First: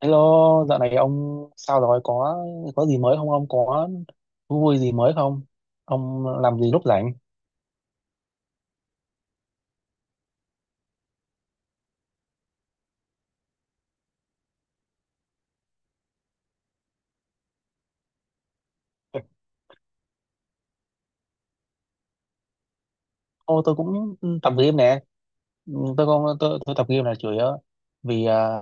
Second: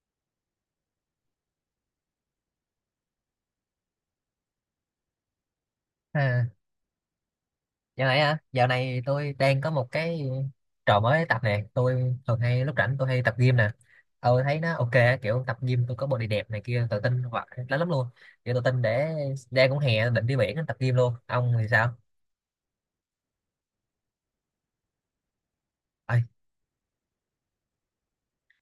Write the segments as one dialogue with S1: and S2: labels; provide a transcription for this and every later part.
S1: Hello, dạo này ông sao rồi? Có gì mới không? Ông có thú vui gì mới không? Ông
S2: À,
S1: làm gì lúc rảnh?
S2: dạo này á, dạo này tôi đang có một cái trò mới tập nè, tôi thường hay lúc rảnh tôi hay tập gym nè. Thấy nó ok á, kiểu tập gym tôi có body đẹp này kia tự tin hoặc lắm lắm luôn. Kiểu tự tin để đang cũng hè định đi biển tập gym luôn. Ông thì sao?
S1: Ô, tôi cũng tập game nè. Ừ, Tôi
S2: Ơi,
S1: không tôi tập game là chủ yếu vì à,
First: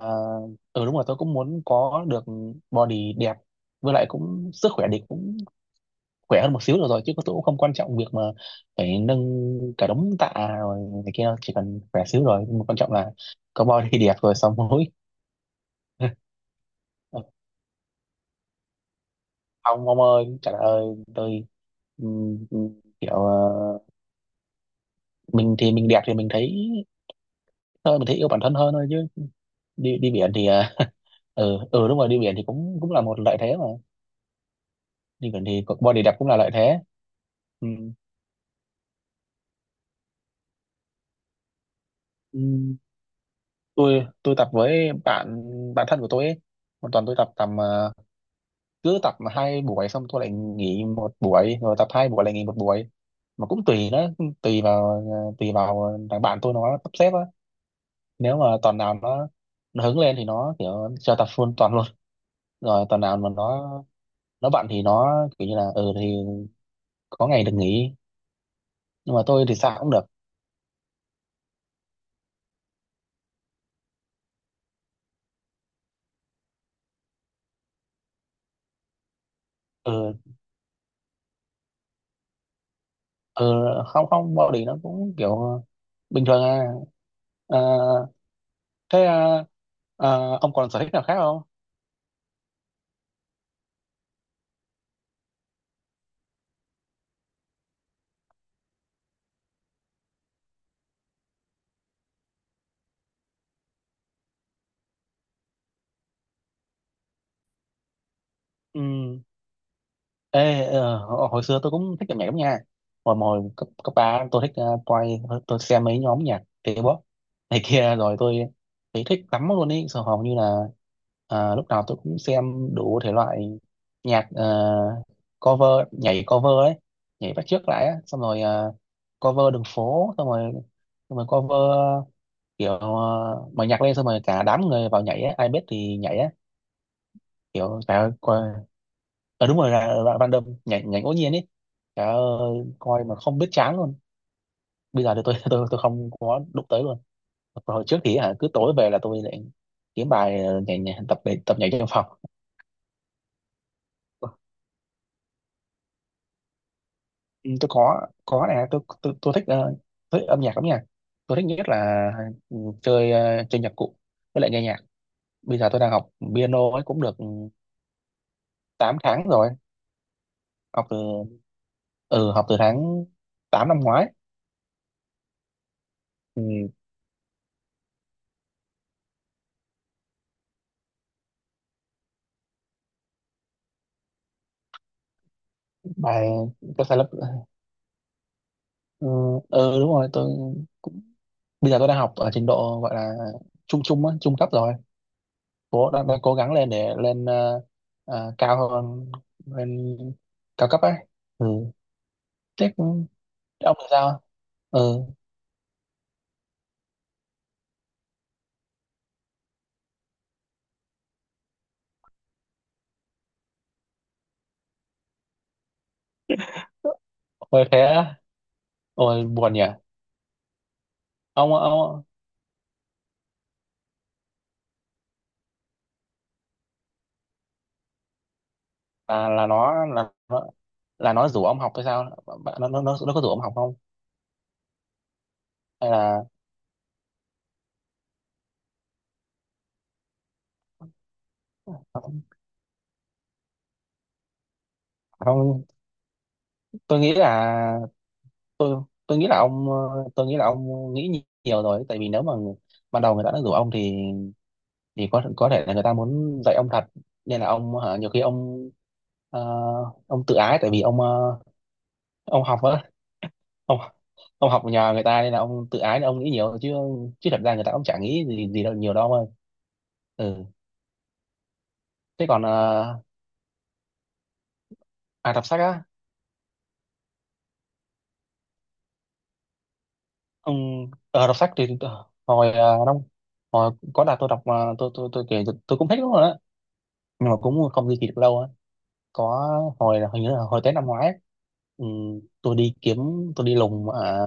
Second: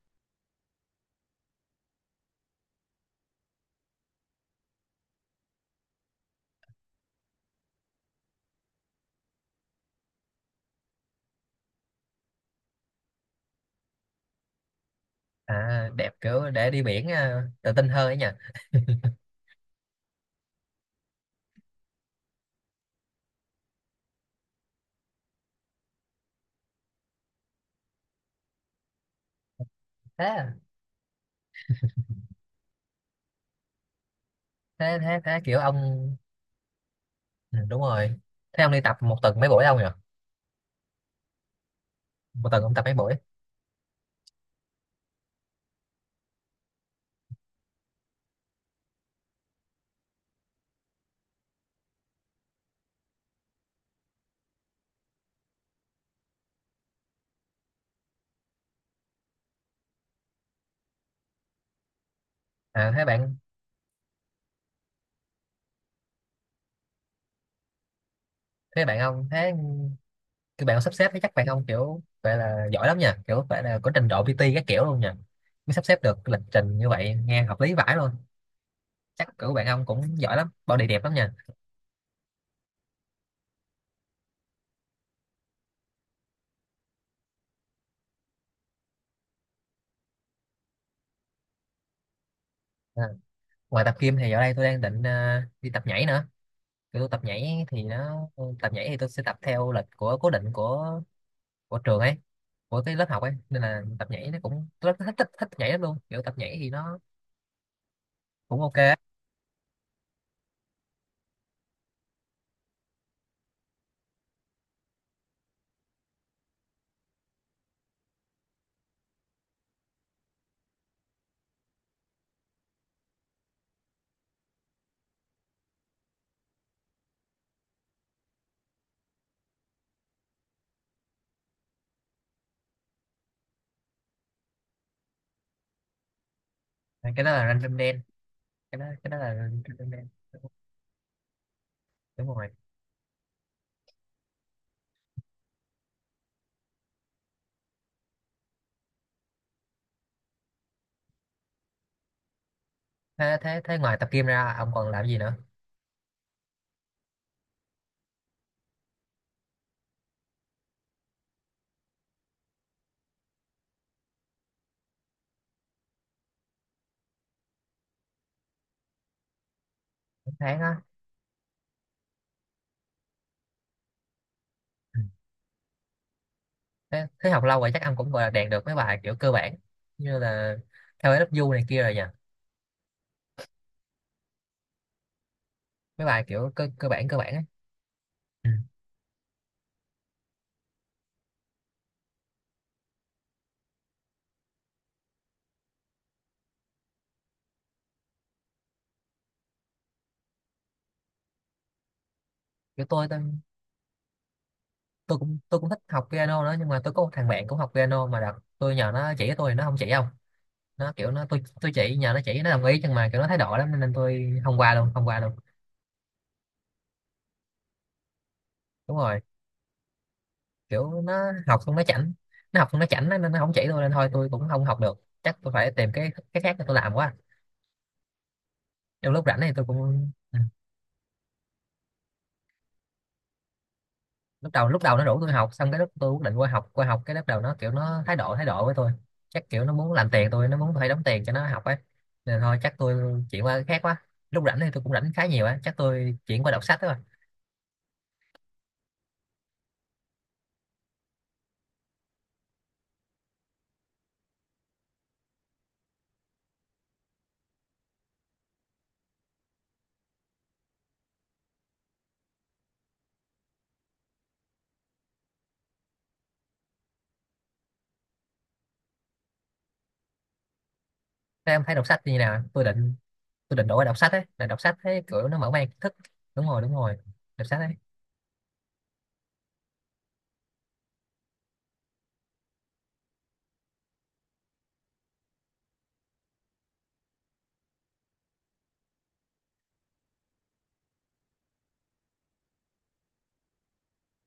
S1: ừ đúng rồi tôi cũng muốn có được body đẹp, với lại cũng sức khỏe thì cũng khỏe hơn một xíu được rồi, chứ tôi cũng không quan trọng việc mà phải nâng cả đống tạ rồi này kia đâu. Chỉ cần khỏe xíu rồi, nhưng mà quan trọng là có body đẹp rồi xong mũi.
S2: à, đẹp kiểu để đi biển à, tự tin hơn ấy nhỉ.
S1: Ông ơi trời ơi tôi, ừ, ừ, kiểu mình thì mình đẹp thì mình thấy thôi mình thấy yêu bản thân hơn thôi, chứ đi đi
S2: Thế
S1: biển thì
S2: à,
S1: ừ ừ đúng rồi đi biển thì cũng cũng là một lợi thế mà.
S2: thế thế
S1: Đi
S2: thế
S1: biển
S2: kiểu
S1: thì
S2: ông
S1: body đẹp cũng là lợi thế.
S2: ừ,
S1: Ừ.
S2: đúng rồi. Thế ông đi tập một tuần mấy buổi ông nhỉ? Một tuần ông
S1: Ừ,
S2: tập mấy buổi?
S1: tôi tập với bạn bạn thân của tôi ấy. Một tuần tôi tập tầm cứ tập 2 buổi xong tôi lại nghỉ 1 buổi rồi tập 2 buổi lại nghỉ một buổi, mà cũng tùy nó, tùy vào tùy vào thằng bạn tôi nó sắp xếp á. Nếu mà tuần nào nó hứng lên thì nó kiểu cho tập full tuần luôn, rồi
S2: À
S1: tuần nào mà nó bận thì nó kiểu như là ừ thì có ngày được nghỉ,
S2: thế bạn
S1: nhưng mà
S2: ông
S1: tôi
S2: thế
S1: thì sao cũng được.
S2: các bạn sắp xếp thì chắc bạn không kiểu vậy là giỏi lắm nha, kiểu phải là có trình độ PT các kiểu luôn nha, mới sắp xếp được lịch trình như vậy nghe hợp lý vãi luôn. Chắc kiểu bạn ông cũng
S1: Ừ
S2: giỏi lắm, body đẹp lắm nha.
S1: ừ không không bao đỉ nó cũng kiểu bình thường à. Ờ, thế à, ông còn sở thích nào khác không?
S2: À, ngoài tập gym thì giờ đây tôi đang định đi tập nhảy nữa. Kiểu tôi tập nhảy thì nó tập nhảy thì tôi sẽ tập theo lịch của cố định của trường ấy, của cái lớp học ấy, nên là tập nhảy nó cũng tôi rất thích, thích nhảy lắm luôn. Kiểu tập nhảy thì nó cũng ok
S1: Ừ.
S2: á.
S1: Ê, hồi hồi xưa tôi cũng thích âm nhạc lắm nha. Hồi hồi cấp cấp ba tôi thích, tôi xem mấy nhóm nhạc K-pop này kia, rồi tôi thấy thích lắm luôn ý. Rồi hầu như là lúc nào tôi cũng xem đủ thể loại nhạc, cover, nhảy cover ấy, nhảy bắt chước lại á, xong rồi cover đường phố, xong rồi cover kiểu mở nhạc lên xong rồi cả đám người vào nhảy á, ai biết thì nhảy á,
S2: Cái đó là random
S1: kiểu trời
S2: dance,
S1: ơi,
S2: cái đó là
S1: ờ đúng
S2: random
S1: rồi là
S2: dance.
S1: random nhảy nhảy ngẫu nhiên ấy. Trời
S2: Đúng rồi.
S1: ơi coi mà không biết chán luôn. Bây giờ thì tôi tôi không có đụng tới luôn. Còn hồi trước thì hả cứ tối về là tôi lại kiếm bài nhảy, nhảy để tập nhảy trong phòng.
S2: Thế thế thế ngoài tập gym ra ông còn làm gì nữa?
S1: Ừ, tôi có này tôi thích thích âm nhạc lắm nha. Tôi thích nhất là ừ, chơi chơi nhạc cụ, với lại nghe nhạc. Bây giờ tôi đang học piano ấy cũng được ừ, 8 tháng rồi.
S2: Một tháng á?
S1: Học từ tháng 8 năm ngoái.
S2: Ừ.
S1: Ừ,
S2: Thế, thế học lâu rồi chắc ông cũng gọi là đạt được mấy bài kiểu cơ bản, như là theo lớp du này kia rồi nhỉ, mấy bài
S1: bài
S2: kiểu cơ
S1: có sai lầm.
S2: cơ bản ấy. Ừ.
S1: Ờ, ờ, đúng rồi tôi cũng bây giờ tôi đang học ở trình độ gọi là trung trung á, trung cấp rồi, cố đang cố gắng lên để lên cao hơn, lên cao cấp ấy. Ừ. Thế
S2: kiểu
S1: cũng— thế ông thì sao? Ừ.
S2: tôi cũng thích học piano nữa, nhưng mà tôi có một thằng bạn cũng học piano, mà đợt tôi nhờ nó chỉ cho tôi nó không chỉ. Không, nó kiểu nó tôi chỉ nhờ nó chỉ, nó đồng ý nhưng mà kiểu nó thái độ lắm nên tôi không qua luôn, không qua luôn.
S1: Ôi thế á.
S2: Đúng rồi.
S1: Ôi buồn nhỉ.
S2: Kiểu nó
S1: ông
S2: học không nó
S1: ông
S2: chảnh, nó học không nó chảnh nên nó không chỉ tôi, nên thôi tôi cũng không học được, chắc tôi phải tìm cái khác để tôi làm quá. Trong lúc
S1: là
S2: rảnh này tôi cũng à,
S1: nó rủ ông học hay sao? Bạn— nó có rủ ông học không?
S2: lúc đầu nó rủ tôi học, xong cái lúc
S1: Hay
S2: tôi quyết
S1: là
S2: định qua học, qua học cái lúc đầu nó kiểu nó thái độ với tôi. Chắc kiểu nó muốn làm tiền tôi, nó muốn phải đóng tiền cho nó học ấy, nên thôi chắc tôi chuyển qua cái khác quá. Lúc rảnh thì tôi cũng rảnh khá nhiều á,
S1: không?
S2: chắc tôi chuyển qua đọc sách đó.
S1: Tôi nghĩ là tôi nghĩ là ông nghĩ nhiều rồi, tại vì nếu mà ban đầu người ta đã rủ ông thì có thể là người ta muốn dạy ông thật, nên là ông hả, nhiều khi ông ờ, ông tự ái, tại vì ông ông học á ông ông học nhờ người ta nên là ông tự ái, nên ông nghĩ nhiều chứ. Chứ thật ra người ta cũng chả nghĩ gì gì đâu nhiều đâu ông ơi. Ừ.
S2: Các em thấy đọc sách như thế
S1: Thế
S2: nào?
S1: còn
S2: Tôi định, tôi định đổi qua đọc sách ấy, là đọc sách thấy kiểu
S1: à
S2: nó
S1: đọc
S2: mở
S1: sách
S2: mang kiến
S1: á.
S2: thức. Đúng rồi, đọc sách ấy.
S1: Ông đọc sách thì ờ, hồi ờ, năm hồi có đợt tôi đọc, mà tôi kể tôi cũng thích lắm rồi á, nhưng mà cũng không duy trì được lâu á. Có hồi là hình như là hồi Tết năm ngoái ấy, ừ, tôi đi kiếm, tôi đi lùng ở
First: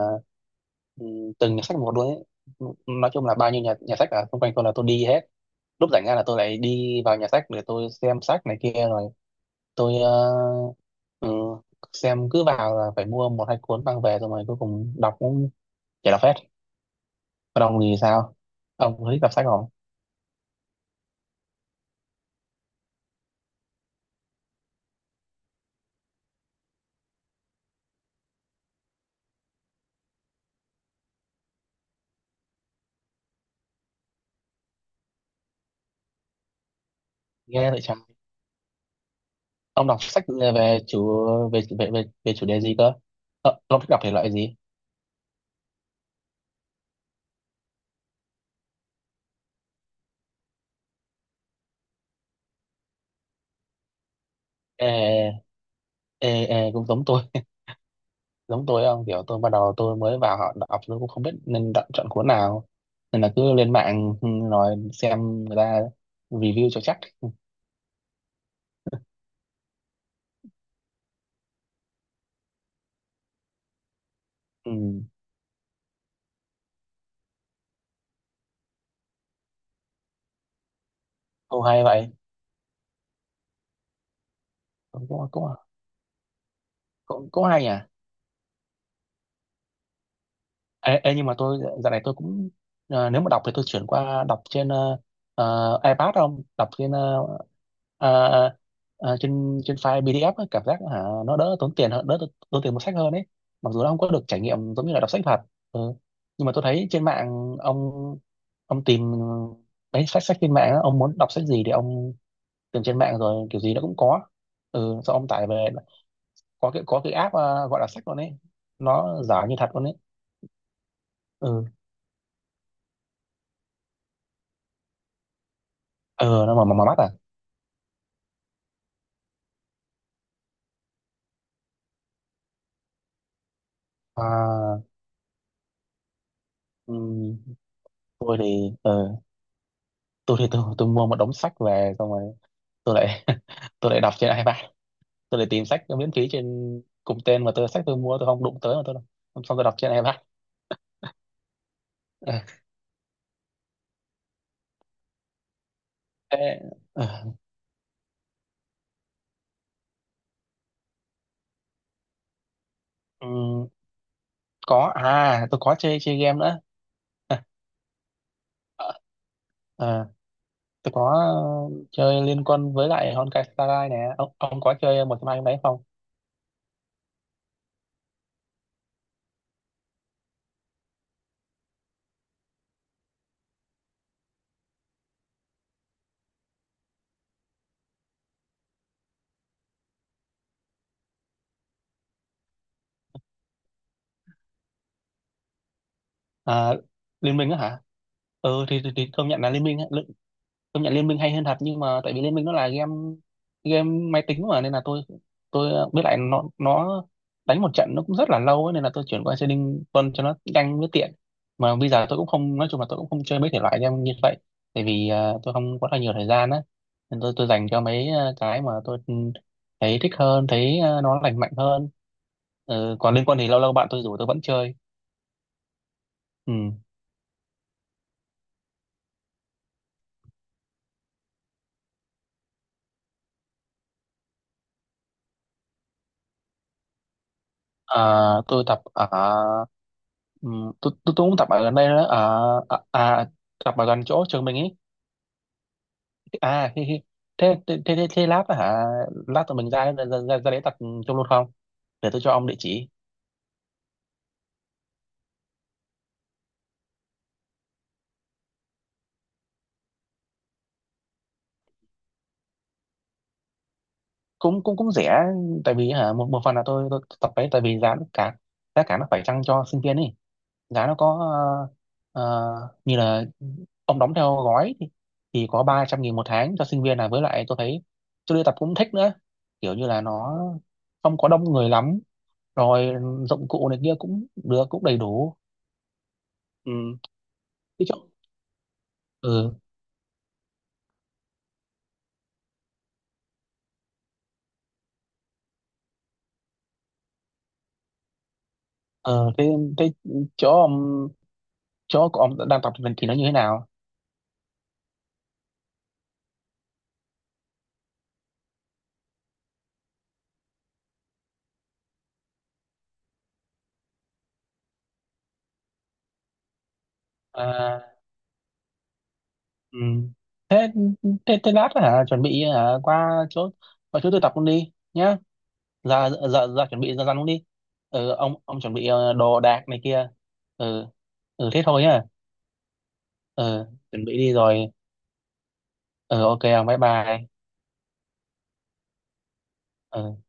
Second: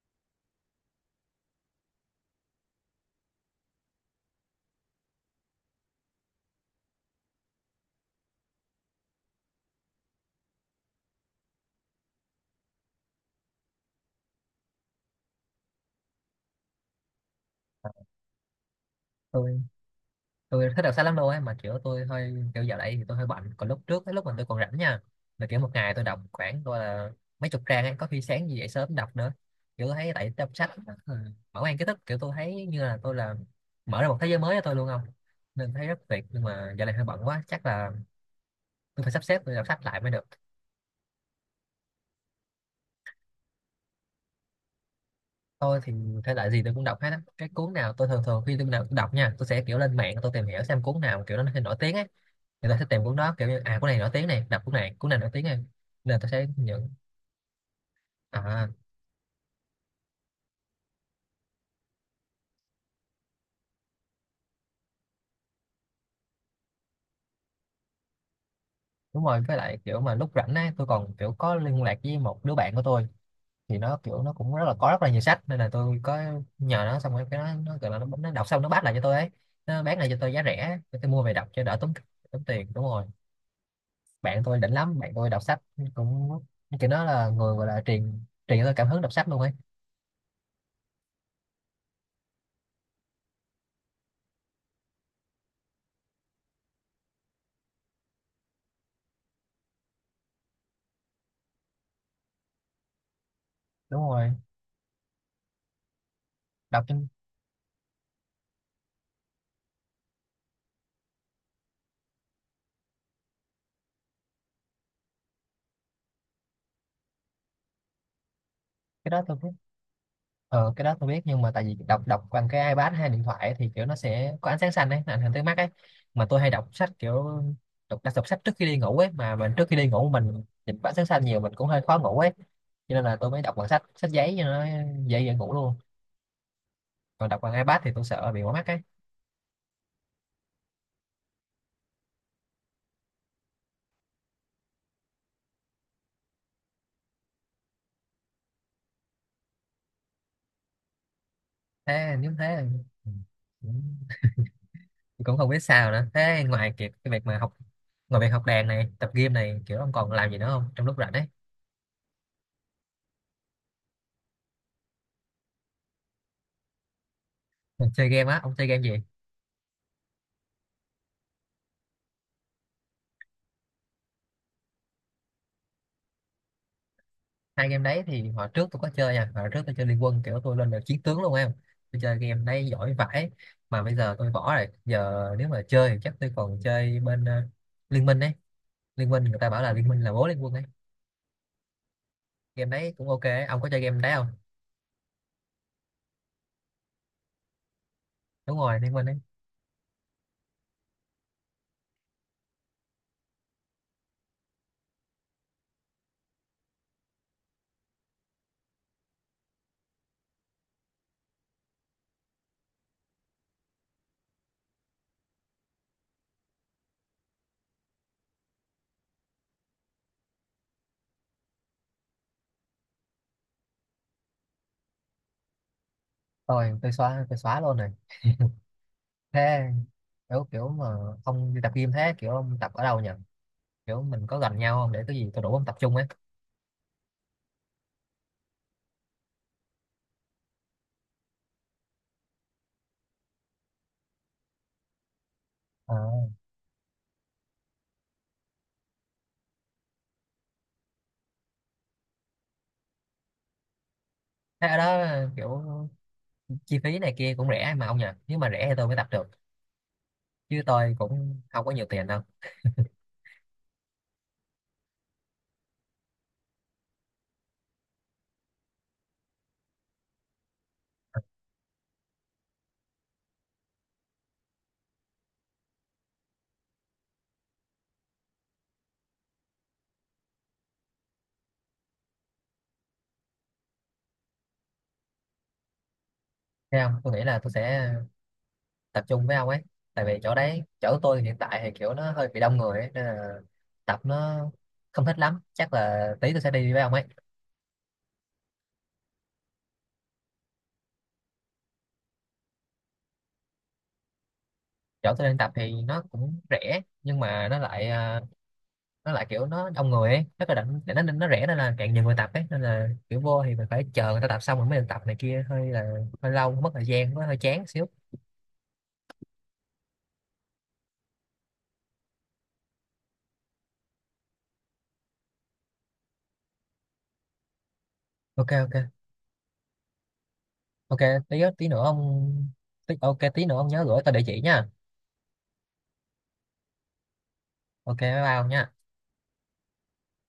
S1: ừ, từng nhà sách một luôn ấy. Nói chung là bao nhiêu nhà nhà sách ở xung quanh tôi là tôi đi hết. Lúc rảnh ra là tôi lại đi vào nhà sách để tôi xem sách này kia, rồi tôi ừ, xem, cứ vào là phải mua 1 2 cuốn mang về, rồi mà cuối cùng đọc cũng chả đọc hết. Còn ông thì sao, ông có thích đọc sách
S2: tôi
S1: không?
S2: tôi thích đọc sách lắm luôn ấy, mà kiểu tôi hơi kiểu giờ đấy thì tôi hơi bận, còn lúc trước cái lúc mà tôi còn rảnh nha, là kiểu một ngày tôi đọc khoảng tôi là mấy chục trang ấy, có khi sáng gì dậy sớm đọc nữa. Kiểu thấy tại đọc sách ừ, mở mang kiến thức, kiểu tôi thấy như là tôi là mở ra một thế giới mới cho tôi luôn không, nên thấy rất tuyệt. Nhưng mà giờ này hơi bận quá chắc
S1: Nghe vậy
S2: là
S1: chẳng.
S2: tôi phải sắp xếp tôi đọc sách
S1: Ông đọc
S2: lại mới
S1: sách
S2: được.
S1: về chủ về chủ đề gì cơ? Ờ, ông thích đọc thể loại gì?
S2: Tôi thì thể loại gì tôi cũng đọc hết á. Cái cuốn nào tôi thường thường khi tôi đọc nha, tôi sẽ kiểu lên mạng tôi tìm hiểu xem cuốn nào kiểu nó nổi tiếng ấy, người ta sẽ tìm cuốn đó, kiểu như à cuốn này nổi tiếng này, đọc cuốn này, cuốn này nổi tiếng
S1: ê
S2: này, nên là
S1: ê
S2: tôi sẽ
S1: ê cũng
S2: nhận.
S1: giống tôi. Giống
S2: À
S1: tôi không? Kiểu tôi bắt đầu tôi mới vào họ đọc tôi cũng không biết nên đọc, chọn cuốn nào, nên là cứ lên mạng ừ, rồi xem người ta review cho chắc.
S2: đúng rồi, với lại kiểu mà lúc rảnh ấy, tôi còn kiểu có liên lạc với một đứa bạn của tôi, thì nó kiểu nó cũng rất
S1: Ừ.
S2: là có rất là nhiều sách, nên là tôi có nhờ nó, xong rồi cái nó kiểu là nó đọc xong nó bắt lại cho tôi ấy, nó bán lại cho tôi giá rẻ để tôi mua về đọc
S1: Ô
S2: cho đỡ
S1: hay
S2: tốn,
S1: vậy.
S2: tốn tiền. Đúng rồi, bạn tôi đỉnh lắm,
S1: Cũng
S2: bạn
S1: cũng
S2: tôi đọc
S1: cũng,
S2: sách cũng kiểu nó là
S1: cũng,
S2: người
S1: hay
S2: gọi
S1: nhỉ.
S2: là truyền truyền cho tôi cảm hứng đọc sách luôn ấy.
S1: Ê, ê, nhưng mà tôi dạo này tôi cũng nếu mà đọc thì tôi chuyển qua đọc trên iPad, không đọc trên ờ, trên trên file PDF ấy, cảm giác hả nó đỡ tốn tiền hơn, đỡ tốn tiền mua sách hơn ấy, mặc dù nó không
S2: Đúng
S1: có được
S2: rồi.
S1: trải nghiệm giống như là đọc sách thật. Ừ. Nhưng mà tôi
S2: Đọc
S1: thấy trên
S2: trên
S1: mạng ông tìm mấy sách sách trên mạng á, ông muốn đọc sách gì thì ông tìm trên mạng rồi kiểu gì nó cũng có. Ừ sau ông tải về có cái app gọi là sách luôn ấy,
S2: cái đó
S1: nó
S2: tôi
S1: giả như thật luôn ấy.
S2: ờ cái đó tôi biết, nhưng mà tại
S1: Ừ.
S2: vì đọc đọc bằng cái iPad hay điện thoại ấy, thì kiểu nó sẽ có ánh sáng xanh ấy, nó ảnh hưởng tới mắt ấy. Mà tôi
S1: Ờ
S2: hay
S1: nó
S2: đọc
S1: mà
S2: sách
S1: mắt à.
S2: kiểu đọc đọc, đọc sách trước khi đi ngủ ấy, mà mình trước khi đi ngủ mình nhìn ánh sáng xanh nhiều mình cũng hơi khó ngủ ấy, cho nên là tôi mới đọc bằng sách sách giấy cho nó
S1: À,
S2: dễ dễ ngủ luôn. Còn
S1: ừm,
S2: đọc bằng iPad thì tôi sợ
S1: tôi
S2: bị mỏi mắt
S1: thì
S2: ấy.
S1: tôi mua một đống sách về, xong rồi tôi lại tôi lại đọc trên iPad. Tôi lại tìm sách miễn phí trên cùng tên, mà sách tôi mua tôi không đụng tới, mà tôi đọc xong tôi đọc trên iPad.
S2: Thế nếu
S1: Ờ,
S2: thế ừ, cũng cũng không biết sao nữa. Thế
S1: thế,
S2: ngoài việc việc
S1: ờ,
S2: mà học, ngoài việc học đàn này tập game này, kiểu ông còn làm gì nữa không trong lúc rảnh ấy?
S1: ừm, có à tôi có chơi chơi game nữa.
S2: Mình chơi game á? Ông chơi game gì?
S1: Ờ, ờ, tôi có chơi Liên Quân với lại Honkai Star Rail nè, ông có chơi một trong hai cái đấy không?
S2: Hai game đấy thì hồi trước tôi có chơi nha, hồi trước tôi chơi Liên Quân, kiểu tôi lên được chiến tướng luôn em, tôi chơi game đấy giỏi vãi. Mà bây giờ tôi bỏ rồi, giờ nếu mà chơi thì chắc tôi còn chơi bên Liên Minh ấy. Liên Minh người ta bảo là Liên Minh là bố Liên Quân ấy, game đấy cũng ok ấy. Ông có chơi game đấy không?
S1: À, Liên Minh á hả?
S2: Đúng
S1: Ừ
S2: rồi,
S1: thì, thì,
S2: Liên Minh
S1: thì
S2: ấy.
S1: công nhận là Liên Minh á. Công nhận Liên Minh hay hơn thật, nhưng mà tại vì Liên Minh nó là game game máy tính mà, nên là tôi biết lại nó đánh một trận nó cũng rất là lâu ấy, nên là tôi chuyển qua chơi Trading quân cho nó nhanh với tiện. Mà bây giờ tôi cũng không, nói chung là tôi cũng không chơi mấy thể loại game như vậy, tại vì tôi không có là nhiều thời gian á, nên tôi dành cho mấy cái mà tôi thấy thích hơn, thấy nó lành mạnh hơn. Ừ, còn liên quân thì lâu lâu bạn tôi rủ tôi vẫn chơi. Ừ.
S2: Tôi xóa, tôi xóa luôn rồi. Thế kiểu kiểu mà ông đi tập game, thế kiểu ông tập ở đâu nhỉ? Kiểu mình có gần nhau không để cái gì tôi đủ ông tập trung ấy.
S1: À tôi tập ở tôi cũng tập ở gần đây đó ở à, tập ở gần chỗ trường mình ấy.
S2: Ờ.
S1: À hi, hi. Thế, thế thế thế thế lát á hả, lát tụi mình ra ra đấy tập chung luôn không, để tôi cho ông địa chỉ.
S2: Thế ở đó kiểu chi phí này kia cũng rẻ mà ông nhỉ? Nếu mà rẻ thì tôi mới tập được, chứ tôi cũng không có nhiều tiền đâu.
S1: Cũng cũng cũng rẻ, tại vì hả một một phần là tôi tập đấy tại vì giá nó cả, giá cả nó phải chăng cho sinh viên ấy. Giá nó có như là ông đóng theo gói thì có 300.000 1 tháng cho sinh viên này, với lại tôi thấy tôi đi tập cũng thích nữa, kiểu như là nó không có đông người lắm, rồi dụng cụ này kia cũng được, cũng đầy đủ. Ừ.
S2: Thế không, tôi nghĩ là tôi
S1: Cái
S2: sẽ
S1: chỗ.
S2: tập trung với ông
S1: Ừ.
S2: ấy. Tại vì chỗ đấy chỗ tôi hiện tại thì kiểu nó hơi bị đông người ấy, nên là tập nó không thích lắm, chắc là tí tôi sẽ đi với ông ấy.
S1: Ờ, thế, thế chỗ ông, chỗ của ông đang tập thì nó như thế nào?
S2: Chỗ tôi đang tập thì nó cũng rẻ nhưng mà nó lại à, nó lại kiểu nó đông người ấy, nó có định nó rẻ nên là càng nhiều người tập ấy, nên là kiểu vô thì mình phải chờ người ta tập xong rồi mới được tập này kia, hơi là hơi lâu mất thời gian, nó hơi chán xíu.
S1: À, ừ. Thế, thế lát hả, chuẩn bị hả, qua chỗ, qua chỗ tôi tập luôn đi nhá, ra ra ra chuẩn bị ra răn cũng đi, ừ, ông
S2: ok
S1: ông
S2: ok
S1: chuẩn bị đồ đạc này kia. Ừ.
S2: ok, tí
S1: Ừ thế
S2: tí
S1: thôi
S2: nữa ông,
S1: nhá.
S2: tí, ok tí nữa
S1: Ừ
S2: ông nhớ gửi
S1: chuẩn
S2: tôi
S1: bị
S2: địa
S1: đi
S2: chỉ
S1: rồi.
S2: nha.
S1: Ừ ok ông bye bye.
S2: Ok, bye bye ông nha.
S1: Ừ